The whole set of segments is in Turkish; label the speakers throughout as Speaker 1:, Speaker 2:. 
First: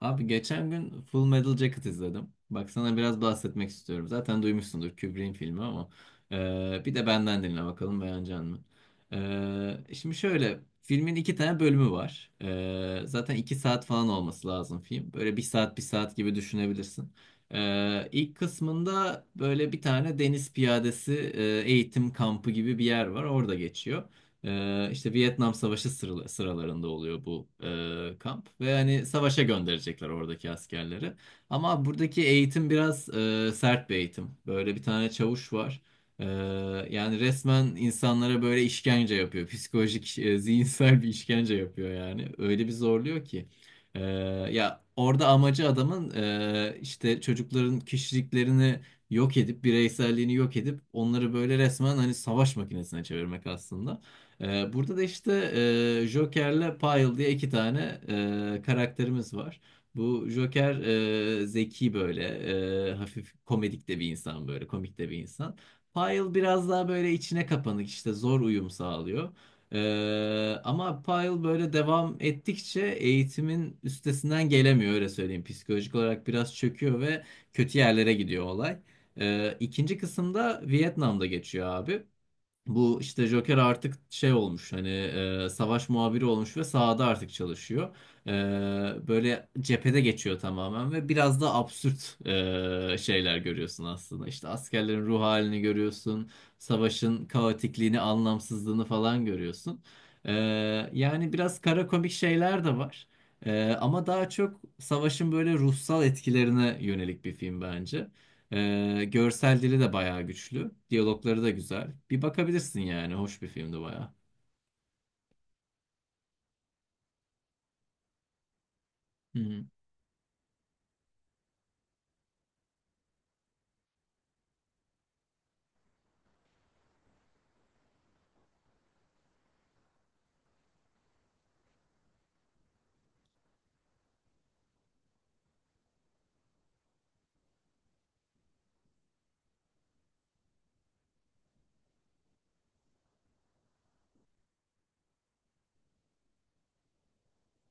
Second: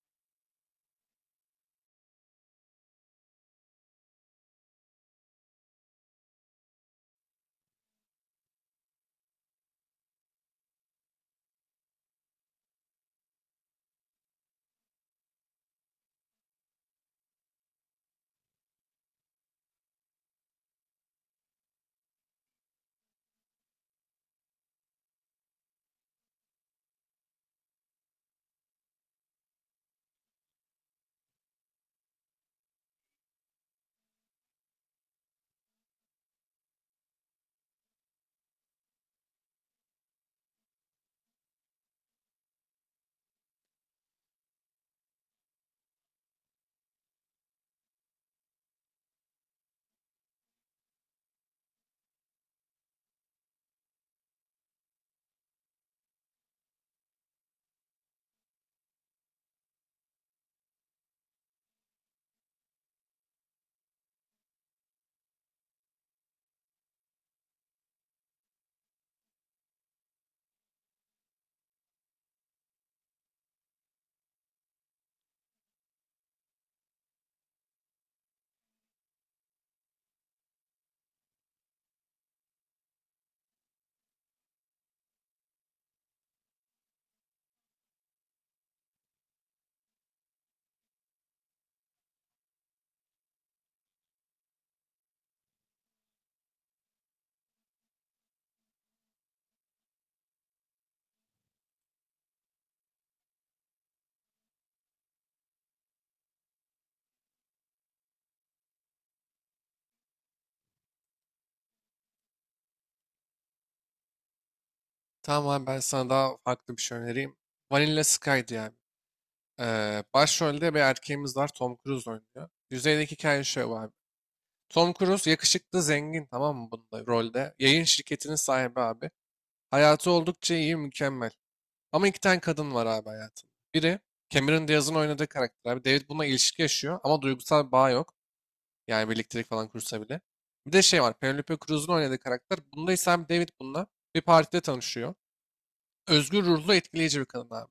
Speaker 1: Abi geçen gün Full Metal Jacket izledim. Bak sana biraz bahsetmek istiyorum. Zaten duymuşsundur Kubrick'in filmi ama bir de benden dinle bakalım beğenecek misin? Şimdi şöyle filmin iki tane bölümü var. Zaten 2 saat falan olması lazım film. Böyle bir saat bir saat gibi düşünebilirsin. E, ilk kısmında böyle bir tane deniz piyadesi eğitim kampı gibi bir yer var. Orada geçiyor. İşte Vietnam Savaşı sıralarında oluyor bu kamp ve hani savaşa gönderecekler oradaki askerleri. Ama buradaki eğitim biraz sert bir eğitim. Böyle bir tane çavuş var. Ee, Yani resmen insanlara böyle işkence yapıyor. Psikolojik, zihinsel bir işkence yapıyor yani. Öyle bir zorluyor ki. Ee, Ya orada amacı adamın işte çocukların kişiliklerini yok edip bireyselliğini yok edip onları böyle resmen hani savaş makinesine çevirmek aslında. Burada da işte Joker'le Pyle diye iki tane karakterimiz var. Bu Joker zeki böyle, hafif komedik de bir insan böyle, komik de bir insan. Pyle biraz daha böyle içine kapanık, işte zor uyum sağlıyor. Ama Pyle böyle devam ettikçe eğitimin üstesinden gelemiyor, öyle söyleyeyim. Psikolojik olarak biraz çöküyor ve kötü yerlere gidiyor olay. İkinci kısımda Vietnam'da geçiyor abi. Bu işte Joker artık şey olmuş, hani savaş muhabiri olmuş ve sahada artık çalışıyor. E, Böyle cephede geçiyor tamamen ve biraz da absürt şeyler görüyorsun aslında. İşte askerlerin ruh halini görüyorsun, savaşın kaotikliğini, anlamsızlığını falan görüyorsun. E, Yani biraz kara komik şeyler de var. Ama daha çok savaşın böyle ruhsal etkilerine yönelik bir film bence. Görsel dili de bayağı güçlü. Diyalogları da güzel. Bir bakabilirsin yani. Hoş bir filmdi bayağı.
Speaker 2: Tamam abi, ben sana daha farklı bir şey önereyim. Vanilla Sky diye abi.
Speaker 1: Hı hı.
Speaker 2: Başrolde bir erkeğimiz var. Tom Cruise oynuyor. Yüzeydeki hikaye şöyle abi. Tom Cruise yakışıklı zengin, tamam mı, bunda rolde. Yayın şirketinin sahibi abi. Hayatı oldukça iyi, mükemmel. Ama iki tane kadın var abi hayatında. Biri Cameron Diaz'ın oynadığı karakter abi. David bununla ilişki yaşıyor ama duygusal bir bağ yok. Yani birliktelik falan kursa bile. Bir de şey var, Penelope Cruz'un oynadığı karakter. Bunda ise abi David bununla bir partide tanışıyor. Özgür ruhlu, etkileyici bir kadın abi.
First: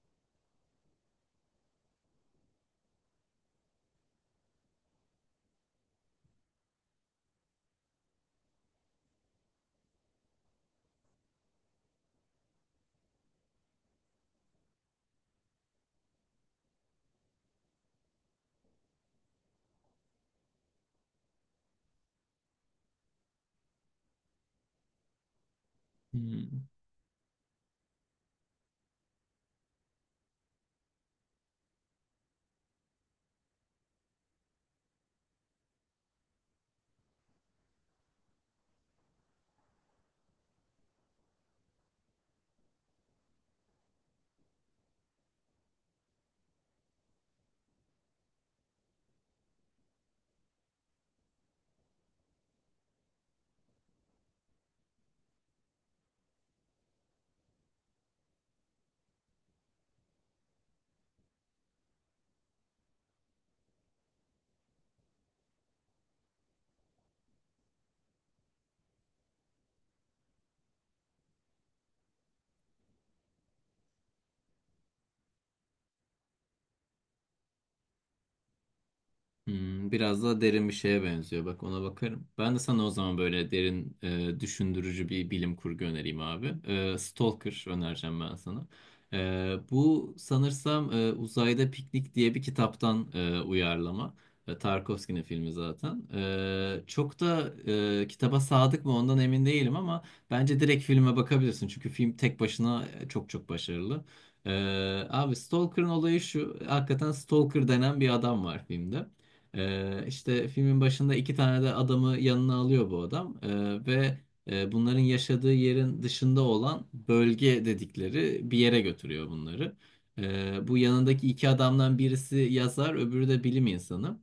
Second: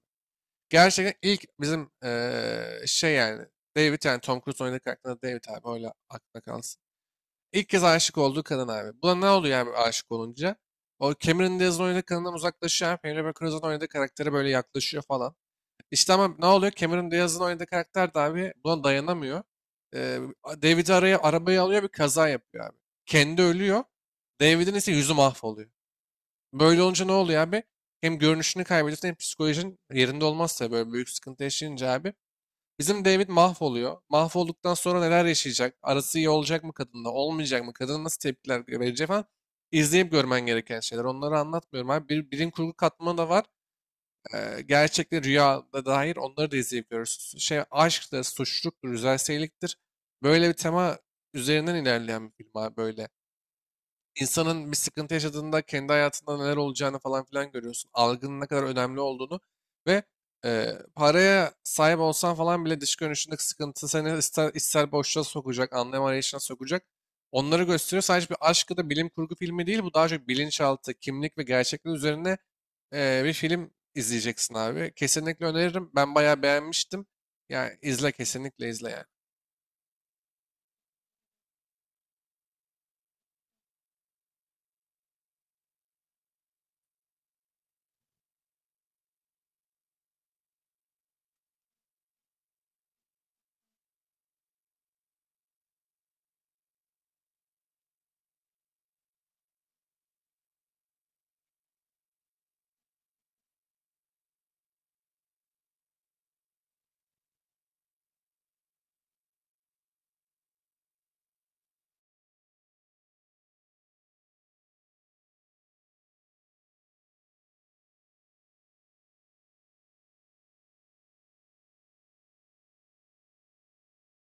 Speaker 2: Gerçekten ilk bizim şey yani, David yani Tom Cruise oynadığı karakter David abi, öyle aklına kalsın. İlk kez aşık olduğu kadın abi. Buna ne oluyor abi aşık olunca? O Cameron Diaz'ın oynadığı kadından uzaklaşıyor abi. Penelope Cruz'un oynadığı karaktere böyle yaklaşıyor falan. İşte ama ne oluyor? Cameron Diaz'ın oynadığı karakter de abi buna dayanamıyor. Eee David'i arabaya alıyor, bir kaza yapıyor abi. Kendi ölüyor. David'in ise yüzü mahvoluyor.
Speaker 1: Hı hı.
Speaker 2: Böyle olunca ne oluyor abi? Hem görünüşünü kaybediyorsun hem psikolojin yerinde olmazsa böyle büyük sıkıntı yaşayınca abi. Bizim David mahvoluyor. Mahvolduktan sonra neler yaşayacak? Arası iyi olacak mı kadınla? Olmayacak mı? Kadın nasıl tepkiler verecek falan. İzleyip görmen gereken şeyler. Onları anlatmıyorum abi. Bir, bilim kurgu katmanı da var. Gerçekte rüya da dair onları da izleyip görürsün. Şey, aşk da suçluluktur, güzel. Böyle bir tema üzerinden ilerleyen bir film abi, böyle insanın bir sıkıntı yaşadığında kendi hayatında neler olacağını falan filan görüyorsun. Algının ne kadar önemli olduğunu ve e, paraya sahip olsan falan bile dış görünüşündeki sıkıntı seni ister ister boşluğa sokacak, anlam arayışına sokacak. Onları gösteriyor. Sadece bir aşk ya da bilim kurgu filmi değil. Bu daha çok bilinçaltı, kimlik ve gerçeklik üzerine bir film izleyeceksin abi. Kesinlikle öneririm. Ben bayağı beğenmiştim. Yani izle, kesinlikle izle yani.
Speaker 1: Hmm, biraz daha derin bir şeye benziyor. Bak, ona bakarım. Ben de sana o zaman böyle derin, düşündürücü bir bilim kurgu önereyim abi. Stalker önereceğim ben sana. Bu sanırsam Uzayda Piknik diye bir kitaptan uyarlama. Tarkovski'nin filmi zaten. Çok da kitaba sadık mı, ondan emin değilim, ama bence direkt filme bakabilirsin. Çünkü film tek başına çok çok başarılı. E, Abi Stalker'ın olayı şu. Hakikaten Stalker denen bir adam var filmde. İşte filmin başında iki tane de adamı yanına alıyor bu adam, ve bunların yaşadığı yerin dışında olan bölge dedikleri bir yere götürüyor bunları. Bu yanındaki iki adamdan birisi yazar, öbürü de bilim insanı.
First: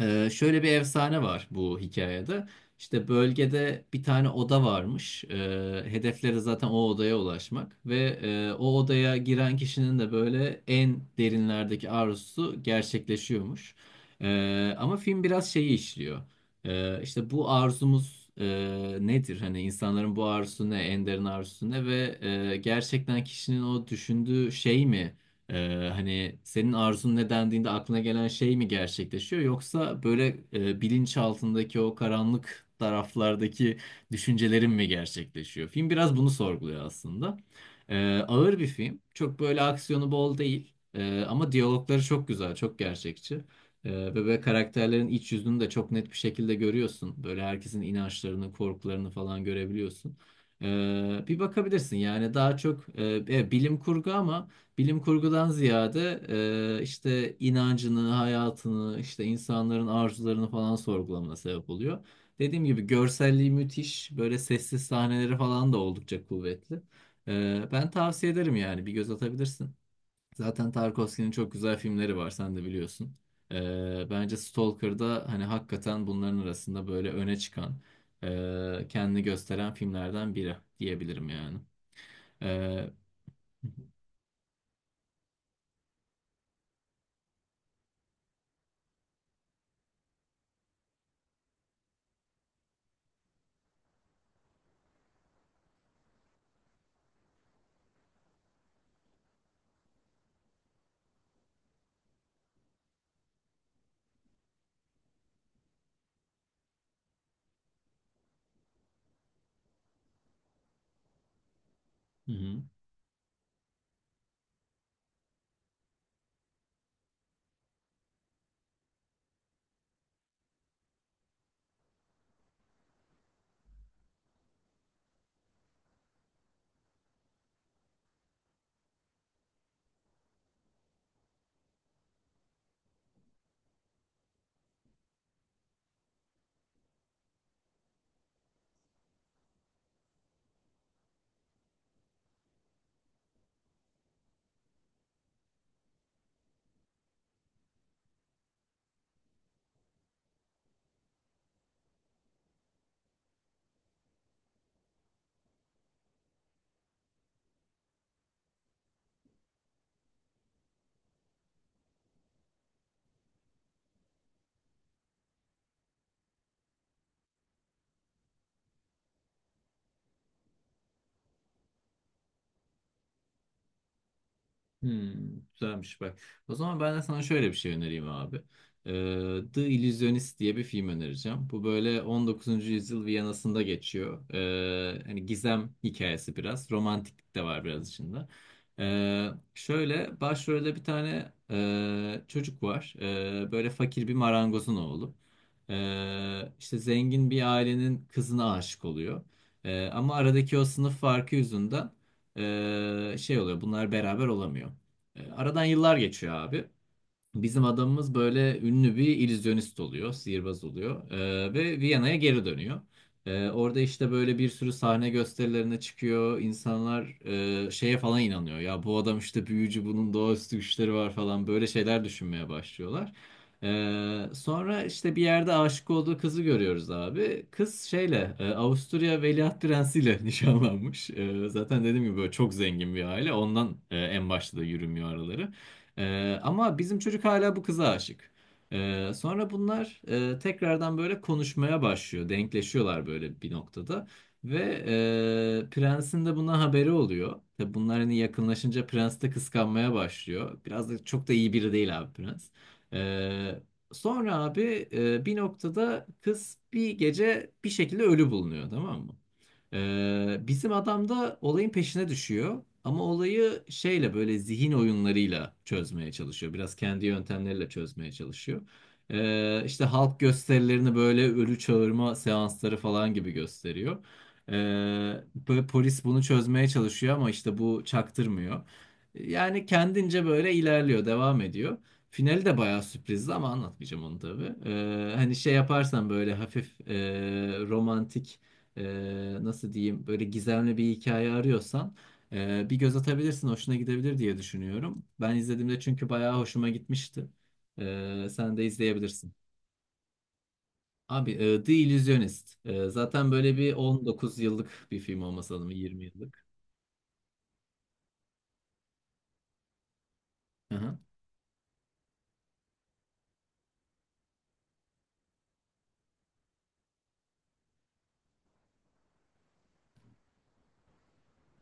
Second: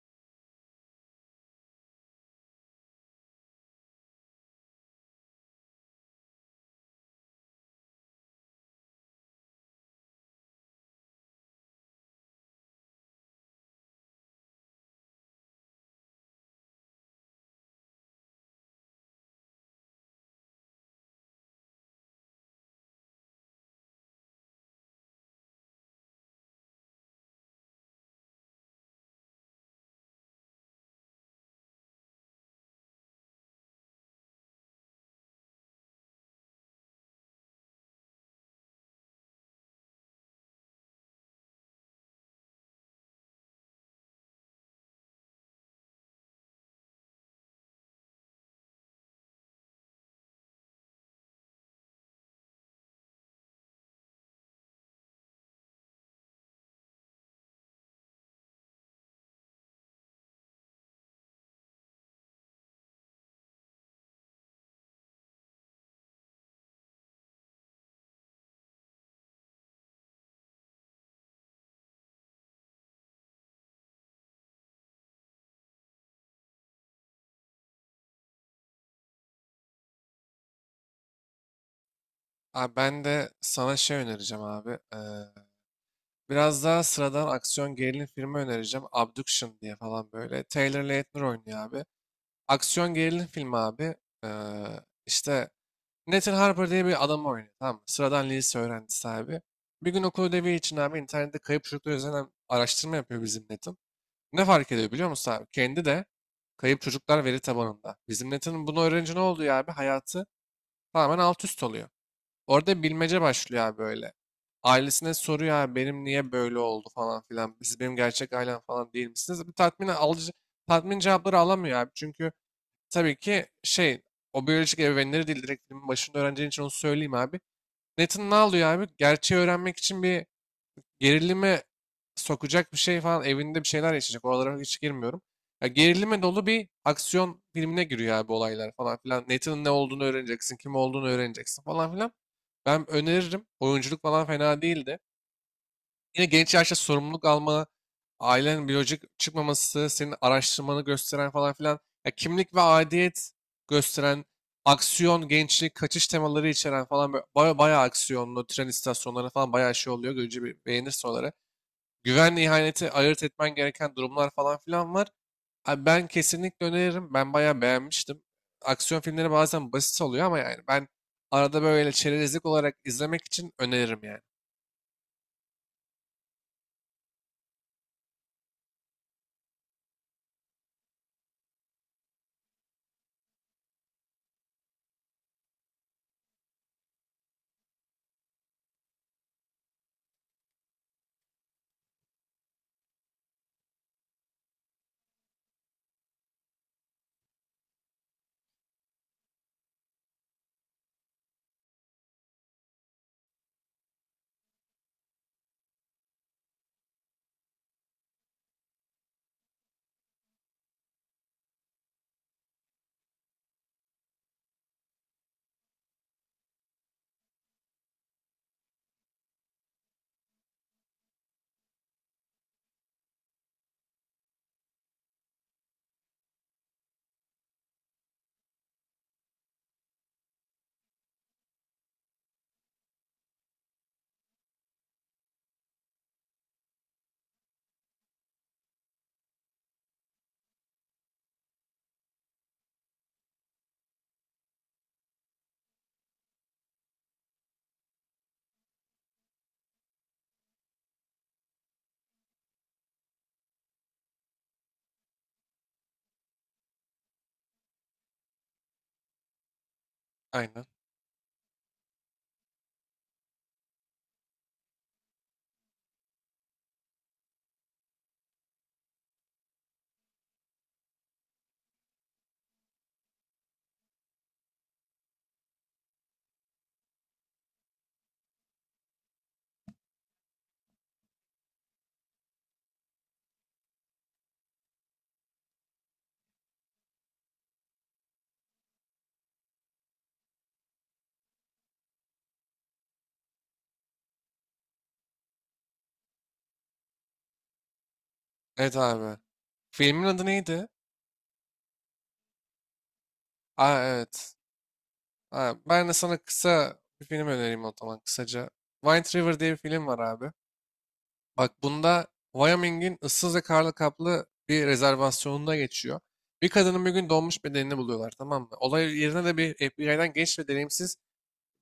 Speaker 1: Şöyle bir efsane var bu hikayede. İşte bölgede bir tane oda varmış. Hedefleri zaten o odaya ulaşmak ve o odaya giren kişinin de böyle en derinlerdeki arzusu gerçekleşiyormuş. Ama film biraz şeyi işliyor. İşte bu arzumuz nedir? Hani insanların bu arzusu ne? En derin arzusu ne? Ve gerçekten kişinin o düşündüğü şey mi, hani senin arzun ne dendiğinde aklına gelen şey mi gerçekleşiyor, yoksa böyle bilinç altındaki o karanlık taraflardaki düşüncelerin mi gerçekleşiyor? Film biraz bunu sorguluyor aslında. Ee, Ağır bir film. Çok böyle aksiyonu bol değil. Ama diyalogları çok güzel, çok gerçekçi. Ve böyle karakterlerin iç yüzünü de çok net bir şekilde görüyorsun. Böyle herkesin inançlarını, korkularını falan görebiliyorsun. Bir bakabilirsin yani. Daha çok bilim kurgu, ama bilim kurgudan ziyade işte inancını, hayatını, işte insanların arzularını falan sorgulamana sebep oluyor. Dediğim gibi görselliği müthiş, böyle sessiz sahneleri falan da oldukça kuvvetli. Ben tavsiye ederim yani, bir göz atabilirsin. Zaten Tarkovski'nin çok güzel filmleri var, sen de biliyorsun. Bence Stalker'da hani hakikaten bunların arasında böyle öne çıkan, kendini gösteren filmlerden biri diyebilirim yani.
Speaker 2: Abi
Speaker 1: E,
Speaker 2: ben de sana şey önereceğim abi. Biraz daha sıradan aksiyon gerilim filmi önereceğim. Abduction diye falan, böyle. Taylor Lautner oynuyor abi. Aksiyon gerilim filmi abi. Ee, işte Nathan Harper diye bir adam oynuyor. Tamam mı? Sıradan lise öğrencisi abi. Bir gün okul ödevi için abi internette kayıp çocuklar üzerine araştırma yapıyor bizim Nathan. Ne fark ediyor biliyor musun abi? Kendi de kayıp çocuklar veri tabanında. Bizim Nathan'ın bunu öğrenince ne oluyor abi? Hayatı tamamen alt üst oluyor.
Speaker 1: Hı hı.
Speaker 2: Orada bilmece başlıyor abi böyle. Ailesine soruyor abi, benim niye böyle oldu falan filan. Siz benim gerçek ailem falan değil misiniz? Bu tatmin cevapları alamıyor abi. Çünkü tabii ki şey, o biyolojik ebeveynleri değil, direkt filmin başında öğreneceğin için onu söyleyeyim abi. Nathan ne alıyor abi? Gerçeği öğrenmek için bir gerilime sokacak bir şey falan, evinde bir şeyler yaşayacak. Oralara hiç girmiyorum. Ya gerilime dolu bir aksiyon filmine giriyor abi, olaylar falan filan. Nathan'ın ne olduğunu öğreneceksin, kim olduğunu öğreneceksin falan filan. Ben öneririm. Oyunculuk falan fena değildi. Yine genç yaşta sorumluluk alma, ailenin biyolojik çıkmaması, senin araştırmanı gösteren falan filan. Ya kimlik ve aidiyet gösteren, aksiyon, gençlik, kaçış temaları içeren falan, böyle bayağı aksiyonlu, tren istasyonları falan bayağı şey oluyor. Görünce bir beğenirsin oraları. Güvenle ihaneti ayırt etmen gereken durumlar falan filan var. Abi ben kesinlikle öneririm. Ben bayağı beğenmiştim. Aksiyon filmleri bazen basit oluyor ama yani ben arada böyle çerezlik olarak izlemek için öneririm yani.
Speaker 1: Hmm, güzelmiş bak. O zaman ben de sana şöyle bir şey önereyim abi. The Illusionist diye bir film önereceğim. Bu böyle 19. yüzyıl Viyana'sında geçiyor. Hani gizem hikayesi biraz. Romantiklik de var biraz içinde. Şöyle başrolde bir tane çocuk var. Böyle fakir bir marangozun oğlu. İşte zengin bir ailenin kızına aşık oluyor. Ama aradaki o sınıf farkı yüzünden şey oluyor, bunlar beraber olamıyor. Aradan yıllar geçiyor abi. Bizim adamımız böyle ünlü bir illüzyonist oluyor, sihirbaz oluyor, ve Viyana'ya geri dönüyor. Orada işte böyle bir sürü sahne gösterilerine çıkıyor. İnsanlar şeye falan inanıyor. Ya bu adam işte büyücü, bunun doğaüstü güçleri var falan, böyle şeyler düşünmeye başlıyorlar. Sonra işte bir yerde aşık olduğu kızı görüyoruz abi. Kız şeyle Avusturya Veliaht Prensi ile nişanlanmış. Zaten dediğim gibi böyle çok zengin bir aile. Ondan en başta da yürümüyor araları. Ama bizim çocuk hala bu kıza aşık. Sonra bunlar tekrardan böyle konuşmaya başlıyor. Denkleşiyorlar böyle bir noktada. Ve prensin de buna haberi oluyor. Tabii bunlar hani yakınlaşınca prens de kıskanmaya başlıyor. Biraz da çok da iyi biri değil abi prens. Ee, Sonra abi bir noktada kız bir gece bir şekilde ölü bulunuyor, tamam mı?
Speaker 2: Aynen.
Speaker 1: Bizim adam da olayın peşine düşüyor. Ama olayı şeyle böyle zihin oyunlarıyla çözmeye çalışıyor. Biraz kendi yöntemleriyle çözmeye çalışıyor. İşte halk gösterilerini böyle ölü çağırma seansları falan gibi gösteriyor. Ee, Böyle polis bunu çözmeye çalışıyor ama işte bu çaktırmıyor. Yani kendince böyle ilerliyor, devam ediyor. Finali de bayağı sürprizdi ama anlatmayacağım onu tabii. Hani şey yaparsan, böyle hafif romantik, nasıl diyeyim, böyle gizemli bir hikaye arıyorsan bir göz atabilirsin, hoşuna gidebilir diye düşünüyorum. Ben izlediğimde çünkü bayağı hoşuma gitmişti. Sen de
Speaker 2: Evet abi.
Speaker 1: izleyebilirsin.
Speaker 2: Filmin adı neydi?
Speaker 1: Abi The Illusionist. Zaten böyle bir
Speaker 2: Aa, evet.
Speaker 1: 19 yıllık bir film olması
Speaker 2: Ha,
Speaker 1: lazım,
Speaker 2: ben de
Speaker 1: 20
Speaker 2: sana
Speaker 1: yıllık.
Speaker 2: kısa bir film önereyim o zaman, kısaca. White River diye bir film var abi.
Speaker 1: Hı hı.
Speaker 2: Bak bunda Wyoming'in ıssız ve karlı kaplı bir rezervasyonunda geçiyor. Bir kadının bir gün donmuş bedenini buluyorlar, tamam mı? Olay yerine de bir FBI'den genç ve deneyimsiz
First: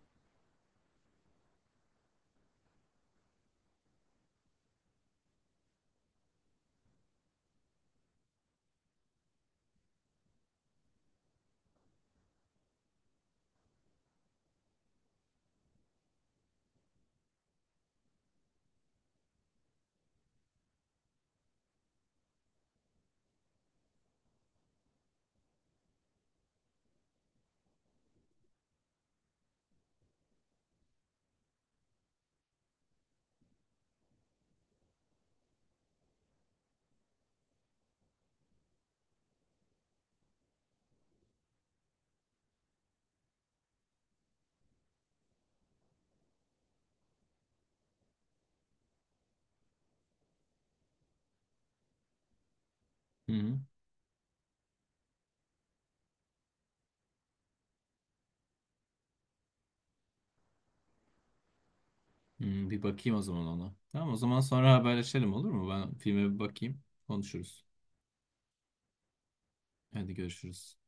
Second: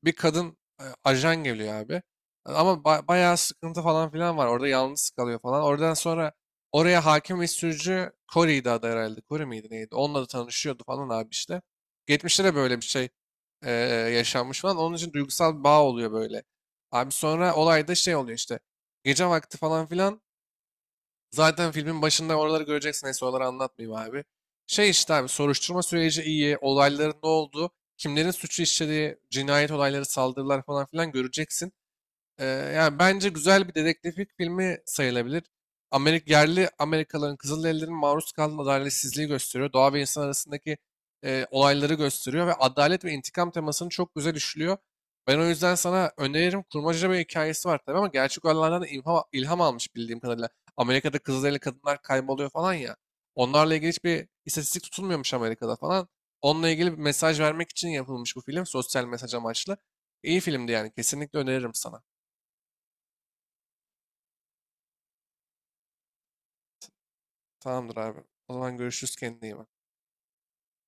Speaker 2: bir kadın ajan geliyor abi. Ama bayağı sıkıntı falan filan var. Orada yalnız kalıyor falan. Oradan sonra oraya hakim ve sürücü Corey'di adı herhalde. Corey miydi neydi? Onunla da tanışıyordu falan abi işte. Geçmişte de böyle bir şey e, yaşanmış falan. Onun için duygusal bir bağ oluyor böyle. Abi sonra olayda şey oluyor işte. Gece vakti falan filan, zaten filmin başında oraları göreceksin. Neyse, oraları anlatmayayım abi. Şey işte abi, soruşturma süreci iyi. Olayların ne olduğu, kimlerin suçu işlediği, cinayet olayları, saldırılar falan filan göreceksin. Ee, Yani bence güzel bir dedektiflik filmi sayılabilir. Yerli Amerikalıların, Kızılderililerin maruz kaldığı adaletsizliği gösteriyor. Doğa ve insan arasındaki olayları gösteriyor ve adalet ve intikam temasını çok güzel işliyor. Ben o yüzden sana öneririm. Kurmaca bir hikayesi var tabii ama gerçek olaylardan da ilham almış bildiğim kadarıyla. Amerika'da Kızılderili kadınlar kayboluyor falan ya.
Speaker 1: Hı hı.
Speaker 2: Onlarla ilgili hiçbir istatistik tutulmuyormuş Amerika'da falan. Onunla ilgili bir mesaj vermek için yapılmış bu film. Sosyal mesaj amaçlı. İyi filmdi yani. Kesinlikle öneririm sana.
Speaker 1: Hmm, bir bakayım o zaman ona. Tamam, o zaman sonra haberleşelim, olur mu? Ben filme bir bakayım, konuşuruz.
Speaker 2: Tamamdır abi. O zaman görüşürüz, kendine iyi bak.
Speaker 1: Hadi görüşürüz.